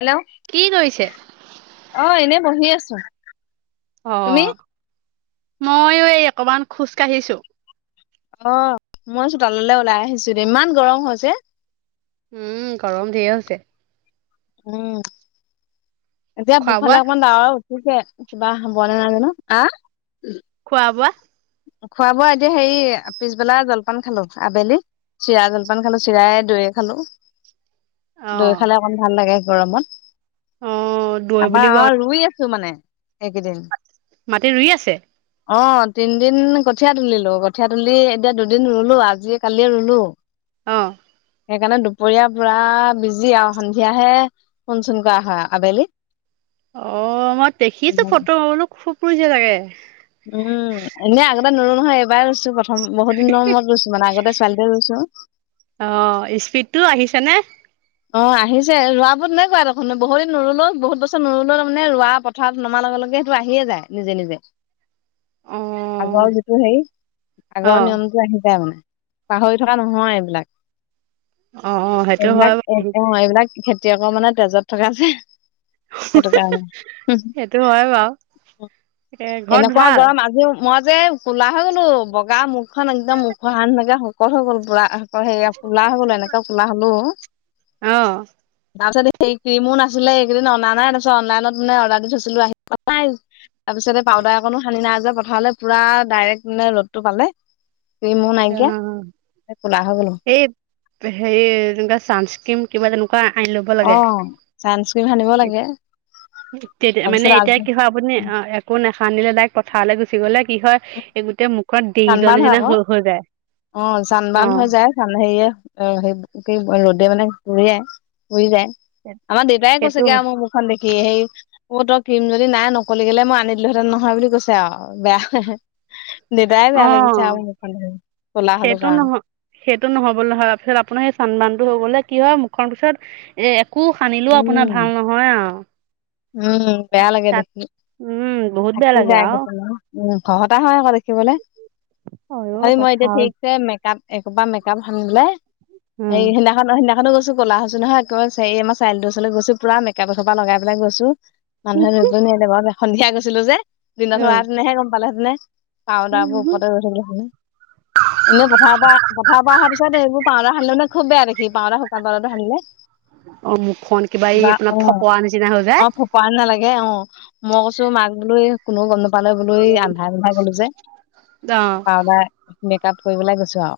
Hello কি কৰিছে? অ' এনে বহি আছোঁ। অ' মইয়ো এই অকমান খোজ কাঢ়িছোঁ। অ' মই চোতাললৈ ওলাই আহিছোঁ। ইমান গৰম হৈছে। উম, গৰম ধেৰ হৈছে। উম। এতিয়া খোৱা টোৰফালে বোৱা? অকমান ডাৱৰ উঠিছে কিবা হ'ব নে নাই জানোঁ আহ খোৱা বোৱা। খোৱা বোৱা এতিয়া হেৰি পিছবেলা জলপান খালোঁ, আবেলি চিৰা জলপান খালোঁ চিৰাই, দৈ দৈ খালোঁ, অ দৈ খালে অকমান ভাল লাগে গৰমত। অ' দৈ বুলি কওঁতে তোৰ মানে এইকেইদিন। মাট, মাটি ৰুই আছে? অ তিনিদিন কঠীয়া তুলিলো কঠীয়াা তুলি এতিয়া দুদিন ৰুলো আজি কালিয় ৰুলো অ সেইকাৰণে দুপৰীয়া পুৰা বিজি আৰু সন্ধিয়াহে ফোন চোন কৰা হয় আবেলি। অ মই দেখিছো ফটো খাবনো খুব ই যে লাগে। উম এনেই আগতে নুৰো নহয় এবাৰ ছো বহুত দিনৰ মুৰত ৰত ৰুইছো মানে আগতে চালি ৰুইছো অ স্পীডতটো আহিছে নে? অ আহিছে ৰোৱ বাবোৰত নকুৱা দেখোন বহু দিন নোলো বহুত বছৰ নৰুলো তাৰ মে ৰোৱা পথাৰত নমা লগে লগ সেইটো আহিয়ে যায় নিজে নিজে। অ আগৰ যিটো হেৰি অ আগৰ নিয়মটো আহি যায় মানে। পাহৰি থকা নহয় এইবিলাক। অ' - অ' সেইটো এইবিলাক হয় অ' বাৰু এইবিলাক খেতিয়কৰ মানে তেজত থকা যে। সেইটো কাৰণে। সেইটো হয় বাৰু এ ঘৰত এনেকুৱা ভাল? গৰম আজিও মই যে কলা হৈ গ'লো। বগা মুখখন একদম উখহানেকে শুকল হৈ গ'ল পুৰা। আকৌ সেয়া কোলা হৈ গ'লো, এনেকা কোলা হ'লো অ'। তাৰপিছত সেই ক্ৰীমো নাছিলে। এইকেদিন অনা নাই। তাৰপিছত অনলাইনত মানে অৰ্ডাৰ দি থৈছিলো, আহি পোৱা নাই। তাৰপিছত এই পাউদাৰ অকণো সানি নাই। আজি পথাৰলে পুৰা ডাইৰেক্ট মানে ৰ'দটো পালে। ক্ৰিমো অ নাইকিয়া, এ কোলা হৈ গ'লোঁ। এই হেৰি তেনেকুৱা চানস্ক্ৰীম, কিবা তেনেকুৱা আনি লব লাগে। স্ক্ৰিম সানিব লাগে। তেতিয়া- মানে এতিয়া তাৰপিছত কি হয়, আপুনি অ' একো নেসানিলে ডাইৰেক পথাৰলৈ গুচি গ'লে কি হয় এই গোটেই মুখত দেইজ চানবাৰ্ণ হয় নিচিনা আকৌ হ অ' চানবান হৈ যায়। চান হেৰিয়ে অ'- সেই কি মই ৰ'দে মানে পুৰে, পুৰি যায়। আমাৰ দেউতাই সেইটো কৈছেগে আৰু মই মুখখন দেখি সেই অ' তই ক্ৰীম যদি নাই, নকলি খেলে, মই আনি দিলোহেঁতেন নহয় বুলি কৈছে আৰু বেয়া দেদাই অ বেয়া লাগিছে আও [unintelligible] ক'লা হলো সেইটো কাৰণে। নহয় সেইটো নহবলৈ হ পিছত আপোনাৰ সেই চন্দনটো হৈ গ'লে কি হয় মুখৰ পিছত এ একো সানিলো উম আপোনাৰ ভাল নহয় আও। উম বেয়া লাগে দেখি, বহুত বেয়া থাকি লাগে যায় আৰু [unintelligible] সেই উম সহতা হ দেখিবলে অ তথাপি মই এতিয়া পথাৰ ঠিকছে মেকআপ একোপা মেকাপ [unintelligible] উম সেই সিদিনাখন সেইদিনাখনো গৈছ টো ক'লা হৈছো নহয় একবা এই আম চাৰিআলি ওচলে গৈছো পোৰা মেকাপ এসোপা লগাই পেলাই গৈছো। মানুহে ধৰিব নোৱাৰিলে বাও সন্ধিয়া গৈছিলো যে দিন অ হোৱা হেতেনেহে গম পালেহেতেনে। পাউদাবো ওপতে [unintelligible] এনেই পথাৰৰ পৰা পথাৰৰ পৰা অহাৰ পিছত এইবোৰ পাউদা সানিলে মানে খুব বেয়া দেখি পাউদা শুকান পাউদাটো সানিলে। [inaudible] অ মুখখন কিবা এই আপোনাৰ ফপোৱা নিচিনা হৈ যায় অ ফপোৱা নিচিনা লাগে অ মই কৈছো মাক বো কোননেও গম নোপ দোকানলৈ গলৈ আন্ধাই বন্ধাই গলো যে অ পাউদাৰ মেক আপ কৰিব পেলাই গৈছো আও।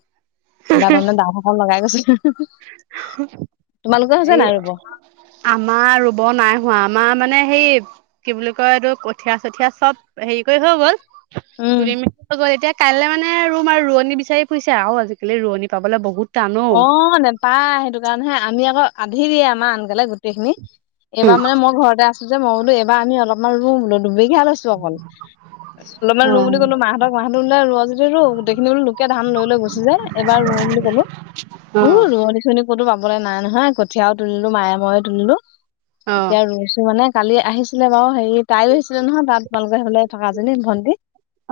ইবা তাৰমানে দাঁতখন লগাই গৈছে। হৈছে এ নাই ৰুব আমাৰ ৰুব নাই হোৱা আমাৰ মানে সেই কি বুলি কয় এইটোটো কঠিয়া চঠীয়া চব হেৰি কৰি হৈ গ'ল। উম [unintelligible] কাইলে মানে ৰুম আৰু ৰোৱনী বিচাৰি ফুৰিছে আৰু আজিকালি ৰোৱনী পাবলে বহুত অ নেপায় সেইটো কাৰণেহে আমি আক আধি দিয়ে আমাৰ আনকালে গোটেইখিনি এইবাৰ মানে মই ঘৰতে আছো যে মই বোলো এইবাৰ আমি অলপমান ৰুম দুবিঘা লৈছো অকল। অলপমান ৰোওঁ বুলি কলো মাহঁতক মাহঁতে ৰোলেই ৰোৱ যদি ৰো গোটেইখিনি লোকে ধান লৈ লৈ গুচি যে এইবাৰ অ বুলি ক'লো। উ অ', ৰোৱনী-চোৱনী ক'তো পাবলৈ নাই নহয়। কঠীয়াও তুলিলো, মায়ে ময়ে তুলিলো। অ', এতিয়া ৰুইছো মানে কালি আহিছিলে বাৰু হেৰি তাইয়ো আহিছিলে নহয় তাত তোমালোকৰ সেইফালে থকা জনী ভণ্টি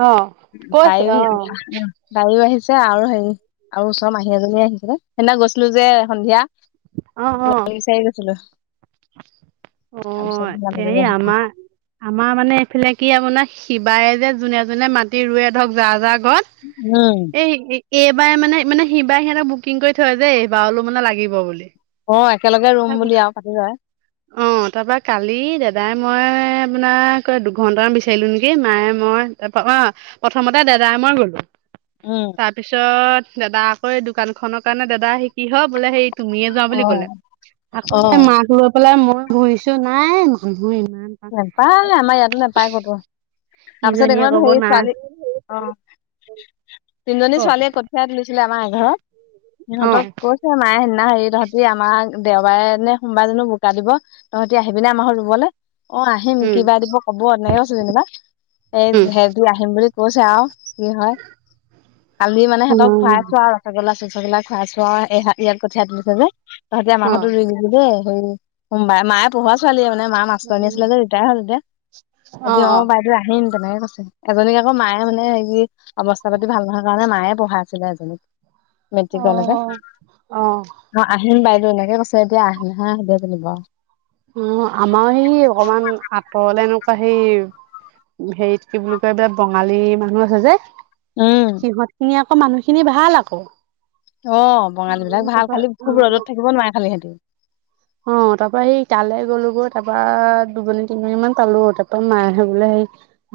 অ', কৈছো তাইও অ', আহি, তাইও আহি ছে আৰু হেৰি আৰু ওচৰৰ মাহী এজনী আহিছিলে। সেইদিনা গৈছিলো যে সন্ধিয়া। অ', অ', [unintelligible] বিছাৰি গৈছিলো। অ তাৰপিছত মানুহজনী হেৰি আহি আমাৰ আমাৰ মানে এইফালে কি আপোনাৰ সিবায়ে যে যোনে যোনে মাটি ৰুৱে ধৰক যাৰ যাৰ উম ঘৰত এই এইবাৰে মানে মানে সিবাৰে সিহঁতক বুকিং কৰি থয় যে এইবাৰলৈও মানে লাগিব বুলি। অ একেলগে ৰুম বুলি আৰু পাতি লয় অ' তাৰপা কালি দেদায়ে মই আপোনাক ক দুঘন্টামান বিচাৰিলো নেকি মায়ে মই অ' প্ৰথমতে দেদায়ে উম তাৰপিছত দেদা আকৌ এই দোকান খনৰ কাৰণ দেদা আহি কিহল বোলে সেই তুমিয়ে যোৱা অ বুলি কলে আকৌ অ মাক লৈ পেলাই মই ঘূৰিছো নাই ঘ ইমান পা নেপায় আমাৰ ইয়াতো নেপায় কতো তাৰপিছত ইজনীয়ে এইত ক'ব সেই নাই ছোৱালী অ' তিনিজনী কওক ছোৱালীয়ে কঠিয়াই তুলিছিলে আমাৰ এঘৰত অ', সিহঁতক কৈছে মায়ে নাই হেৰি তহতি আমাক দেওবাৰে নে সোমবাৰ জানো বোকা দিব তহঁতি আহিবিনে আমাৰ ঘৰত ৰুবলে অ' আহিম উম, কিবা দিব কব এনেকে ক'ছে যেনিবা এই উম, হেতি আহিম বুলি ক'ছে আউ কি হয় কালি মানে হেঁতক খুৱাইছো আউ ৰচগোলা চচগোলা চচগোলি খোৱাচো আউ ইয়াত কঠিয়া তুলিছে যে তহঁতে আম অ', ঘতো অ', ৰুই দিবি দেই হেয়ি সোমবাই মায়ে পঢ়োৱা ছোৱালীযে মানে মা মাষ্ট আছিলে যে ৰিটায়াৰ হ'ল এতিয়া এতিয়া অ' বাইদেউ আহিম তেনেকে এজনীক আকৌ মায়ে মানে হেৰি অৱস্থা পাতি ভাল নহয় কাৰণে মায়ে পঢ়া আছিলে এজনীক মেট্ৰিকলৈকে অ', অ', অ' আহিম বাইদ দেউ এনেকে কৈছে এতিয়া আহে নাহে সেহেতিহে জানিব আৰু অ' আমাৰ সেই অকমান আঁতৰলে এনেকুৱা সেই হেৰিত কি বুলি কয় এই বঙালী মানুহ আছে যে উম সিহঁত খিনি আকৌ মানুহ খিনি ভাল আকৌ অ', বঙালী বিলাক ভাল তাৰপা খালি অ খুব ৰ'দত থাকিব নোৱাৰে খালি সিহতি অ' তাৰ পৰা সেই তালে গ'লো গৈ তাপা দুজনী তিনজনী মান পালো তাপা মায়ে বোলে হে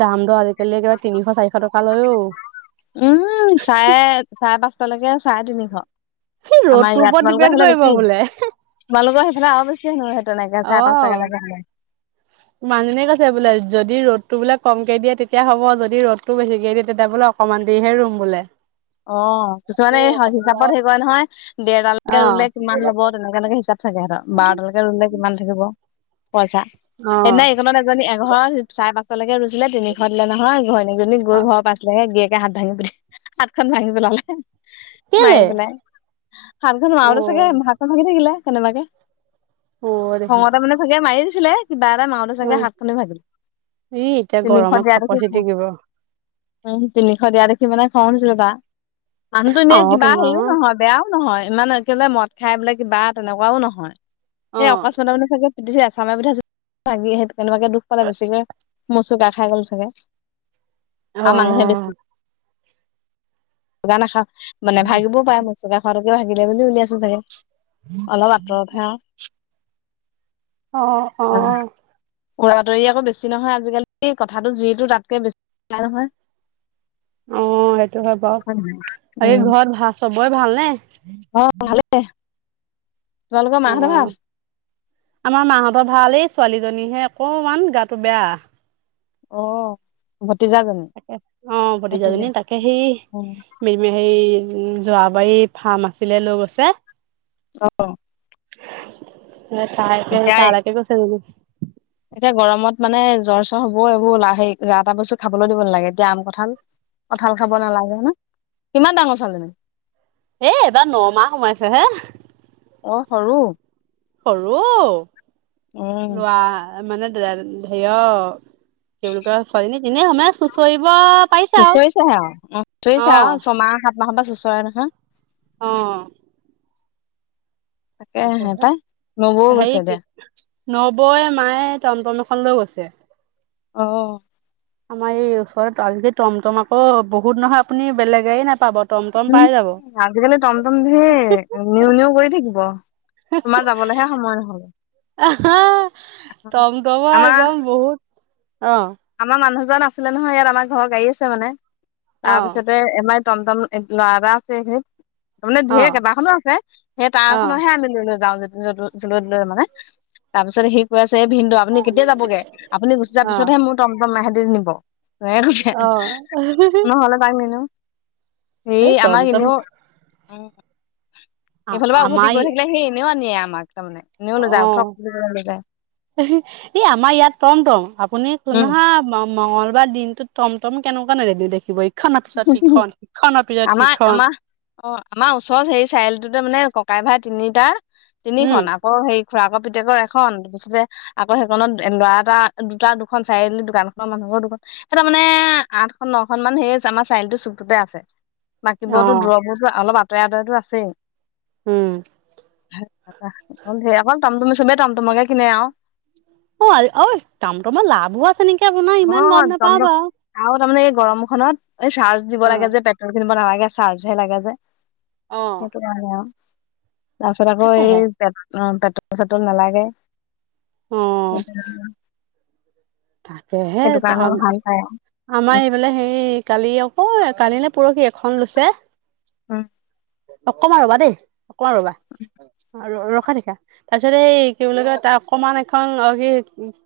দাম দৰ আ উম চাৰে চাৰে পাঁচ পাঁচালৈকে চাৰে তিনিশ সি আমাৰ ৰ'দটোৰ ইয়াত ওপৰত তোমালোকৰ ডিপেণ্ড হেফালে কৰিব বেছি বোলে তোমালোকৰ হেফালে আৰু বেছি হেনো সেই তেনেকে চাৰে পাঁচটালেকে হলে মানুহনীয়ে কৈছে বোলে যদি ৰ'দটো বোলে কমকে দিয়ে তেতিয়া হ'ব যদি ৰ'দটো বেছিকে দিয়ে তেতিয়া বোলে অকমান দিৰিহে ৰুম বোলে অ' কিছুমানে হিচাপত হেই কৰে নহয় অ দেওতালৈকে ৰুলে কিমান লব তেনেকুৱাকে হিচাপ থাকে হেঁত বাৰটালকে ৰুলে কিমান থাকিব পইচা অ সেইদিনা এইকণত এজনী এঘৰ চাৰে পাঁচটালৈকে ৰুইছিলে তিনিশ দিলে নহয় ঘৈনকজনী অ গৈ ঘৰ পাইছিলহে গীৰিয়েকটো হাত ভাঙি হাতখন ভাঙি পেলালে কেলে মাৰি পেলাই হাতখন অ মাওতে চাগে হাতখন ভাগি থাকিলে কেনেবাকে অ দেখি খঙতে মানে চাগে মাৰি দিছিলে কিবা এটা মাউতে অ চাগে হাতখনে ভাগিলো ই এতিয়া তিনিশ গৰমত দিয়া ফাপৰ দেখি খঙত ছিটিকিব উম তিনিশ দিয়া দেখি মানে খং উঠিছিলে তাৰ মানুহতো অ এনেই তো কিবা ন হেৰি নহয় বেয়া নহয় ইমান একেবাৰে মদ খাই বোলে কিবা তেনেকুৱাও নহয় অ এ অকশ্মাতে মানে চাগে পিটিছে ছাগে এচামাৰি পথাইছে লাগি সেইটো কেনেবাকে দুখ পালে বেছিকৈ মচুগা খাই গ'ল চাগে আৰু মানুহে বেছি অ চুগা নাখাওঁ মানে ভাগিবও পাৰে মই মুচুগা খোৱাওটোকে ভাগিলে বুলি উলিয়াইছে চাগে অলপ আঁতৰতহে আউ অ' অ' উৰাবাতৰি আকৌ বেছি নহয় আজিকালি কথাটো যিটো তাতকে বেছি শুনে নহয় অ', সেইটো হয় বাৰু নহয় বাক উম ঘৰত ভাত চবই ভালনে অ' ভালেই। তোমালোকৰ অ' মাহঁতৰ ভাল আমাৰ মাহঁতৰ ভাল এই ছোৱালীজনীহে অকমান গাটো বেয়া। অ' ভ [unintelligible] উম। উম, জৰাবাৰী ফাৰ্ম আছিলে লৈ গৈছে। অ ' ন তাই এতিয়া তালেকে গৈছে যেনিবা। এতিয়া গৰমত মানে জ্বৰ চ্বৰ হ'ব এইবোৰ যা তা বস্তু খাবলৈ দিব নালাগে। এতিয়া আম কঁঠাল কঁঠাল খাব নালাগে ন। কিমান ডাঙৰ ছোৱালীজনী? এ এবাৰ নমাহ সোমাইছে হে। অ সৰু। সৰু। উম লোৱা মানে হেয় তেওঁলোকৰ ছোৱালজনী তেনেই সমে চুঁচৰিব পাৰিছে আৰু চুচৰিচে হে আও। চুঁচৰিছে অ', আৰু ছমাহ সাত মাহৰ পৰা চুঁচৰে নহয়। অ' তাকেহে পাই [unintelligible] নবৌ গৈছে দিয়া নবৌয়ে মায়ে টমটম এখন লৈ গৈছে। অ ' আমাৰ এই ওচৰত আজিকালি টমটম আকৌ বহুত নহয় আপুনি বেলেগ গাড়ী নাপাব। টমটম পাই যাব। আজিকালি টমটম ধেই নিউ নিউ কৰি থাকিব। তোমাৰ যাবলৈহে সময় নহব টমটমৰ আমাৰ একদম বহুত অ', আমাৰ মানুহজন আছিলে নহয় ইয়াত আমাৰ ঘৰত গাড়ী আছে মানে অ', তাৰপিছতে এমাইত টম টম এ লৰা এটা আছে হেই। তাৰমানে ঢেৰ অ', কেইবাখনো আছে সেই অ', তাৰখনহে আমি লৈ লৈ যাওঁ যেনিবা য' য'লৈ ত'লৈ মানে। তাৰ পিছত সি কৈ আছে এ ভিনদেও আপুনি কেতিয়া যাবগে? আপুনি গুচি যোৱা অ', পিছতহে মোৰ টমটম ইহেতি নিব। অ', নহ'লে তাক নিনো হেৰি এই আমাক টমটম এনেও এইফালৰ পৰা উভতি আমাৰ গৈ থাকিলে সেই এনেও আনি আনে আমাক। তাৰমানে এনেও লৈ যায় উঠক অ' বুলি ক'লে লৈ যায় এই আমাৰ ইয়াত টম টম আপুনি উম শুনক মঙলবাৰৰ দিনটোত টমটম কেনেকুৱা ৰেলি দেখিব ইখনৰ পিছত সিখন সিখনৰ পিছত আমাৰ সিখন আমাৰ অ' আমাৰ ওচৰত হেৰি চাৰিআলিটোতে মানে ক ককাই ভাই তিনিটা উম তিনিখন আকৌ হেৰি খুৰাকৰ পিতেকৰ এখন তাৰপিছতে আকৌ সেইকনত ল'ৰা এটা দুটা দুখন চাৰিআলি দোকানখনৰ মানুহ ঘৰৰ দুখন সেই তাৰ মানে আঠ আঠখন নখন মান সেয়ে। আমাৰ চাৰিআলিটো চুকটোতে আছে অ বাকীবোৰতো দূৰবোৰতো অলপ আঁতৰে আঁতৰেতো আছেই। উম। অকল হেৰি টমটম চবেই টমটমকে কিনে আৰু। অ' অই টমটমত লাভো আছে নেকি আপোনাৰ ইমান গম নাপাওঁ বাৰু। গৰম খনত এই চাৰ্জ দিব অ লাগে যে পেট্ৰল কিনিব নালাগে চাৰ্জ হে লাগে যে। অ সেইটো কাৰনে আৰু। তাৰ পিছত আকৌ এই তাকেহে পে পেটল চেটল নালাগে। অ [inaudible] তাকেহে সেইটো ত কাৰণে আ ভাল পায় উম আমাৰ এইফালে হেৰি কালি অকৌ কালি নে প ' পৰহি এখন লৈছে। উ। অকণমান ৰবা দেই অকমান ৰবা। আৰু ৰখাই থেখা। তাৰপিছত এই কি বুলি কয় তাৰ অকমান এখন অ' কি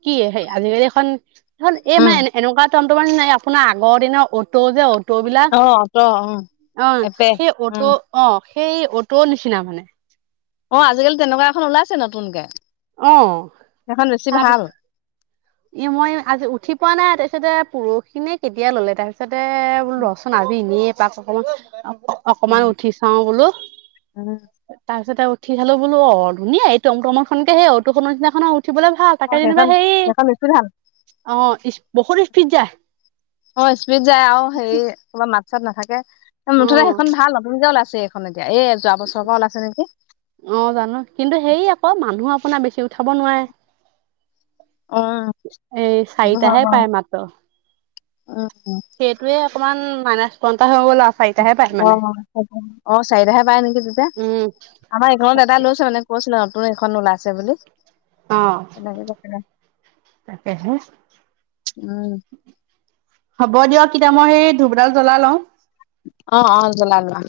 কি আজিকালি এই উম মানে এনেকুৱা তন্ত মানে আপোনাৰ আগৰ দিনৰ অটো যে অ টবিলা অ অট উম অ এপে সেই তটো উম অঁ সেই অটো নিচিনা মানে। অঁ আজিকালি তেনেকুৱা এখন ওলাইছে নতুনকে। অহ সেইখন বেছি তাৰ ভাল মই আজি উঠি পোৱা নাই। তাৰপিছতে পৰখি নে কেতিয়া ললে, তাৰপিছত দে বোলো উম ৰচোন আজি এনেয়ে পাক অকমান অকমান উঠি চাও বোলো। উম তাৰপিছতে উঠি চালো বোলো অ, ধুনীয়া এই টোম টোমৰখনকে, সেই অটোখনৰ নিচিনাখনত উঠিবলৈ ভাল। তাকে যেনিবা হেৰি কিধাল [unintelligible] ইচ বহু ইস্পিজ যায়। অ স্পীড যায় আৰু হেৰি কবা মাত চাত নাথাকে। অ', মুঠতে সেইখন ভাল। নতুন কে ওলাইছে এতিয়া এই যোৱা বছৰৰ পৰা ওলাইছে নেকি অ জানো। কিন্তু সেই আকৌ মানুহ শুনা বেছি উঠাব নোৱাৰে। অ এই চাৰিটাহে পায় মাত্ৰ। সেইটোৱে আহ অকমান মাইলাচ [unintelligible] অ অ চাৰিটাহে পায় নেকি তাতে? উম, আমাৰ এইখনত দাদাই লৈছে মানে। কৈছিলো নতুন অতো এখন ওলাইছে বুলি। এল ককৰা [unintelligible] তাকে হে হ'ব দিয়ক এতিয়া মই সেই ধূপডাল জ্বলা লওঁ। অ অ জ্জলা জ্জলা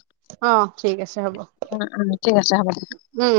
অ', ঠিক আছে হ'ব উম উম ঠিক আছে হ'ব দে। উম।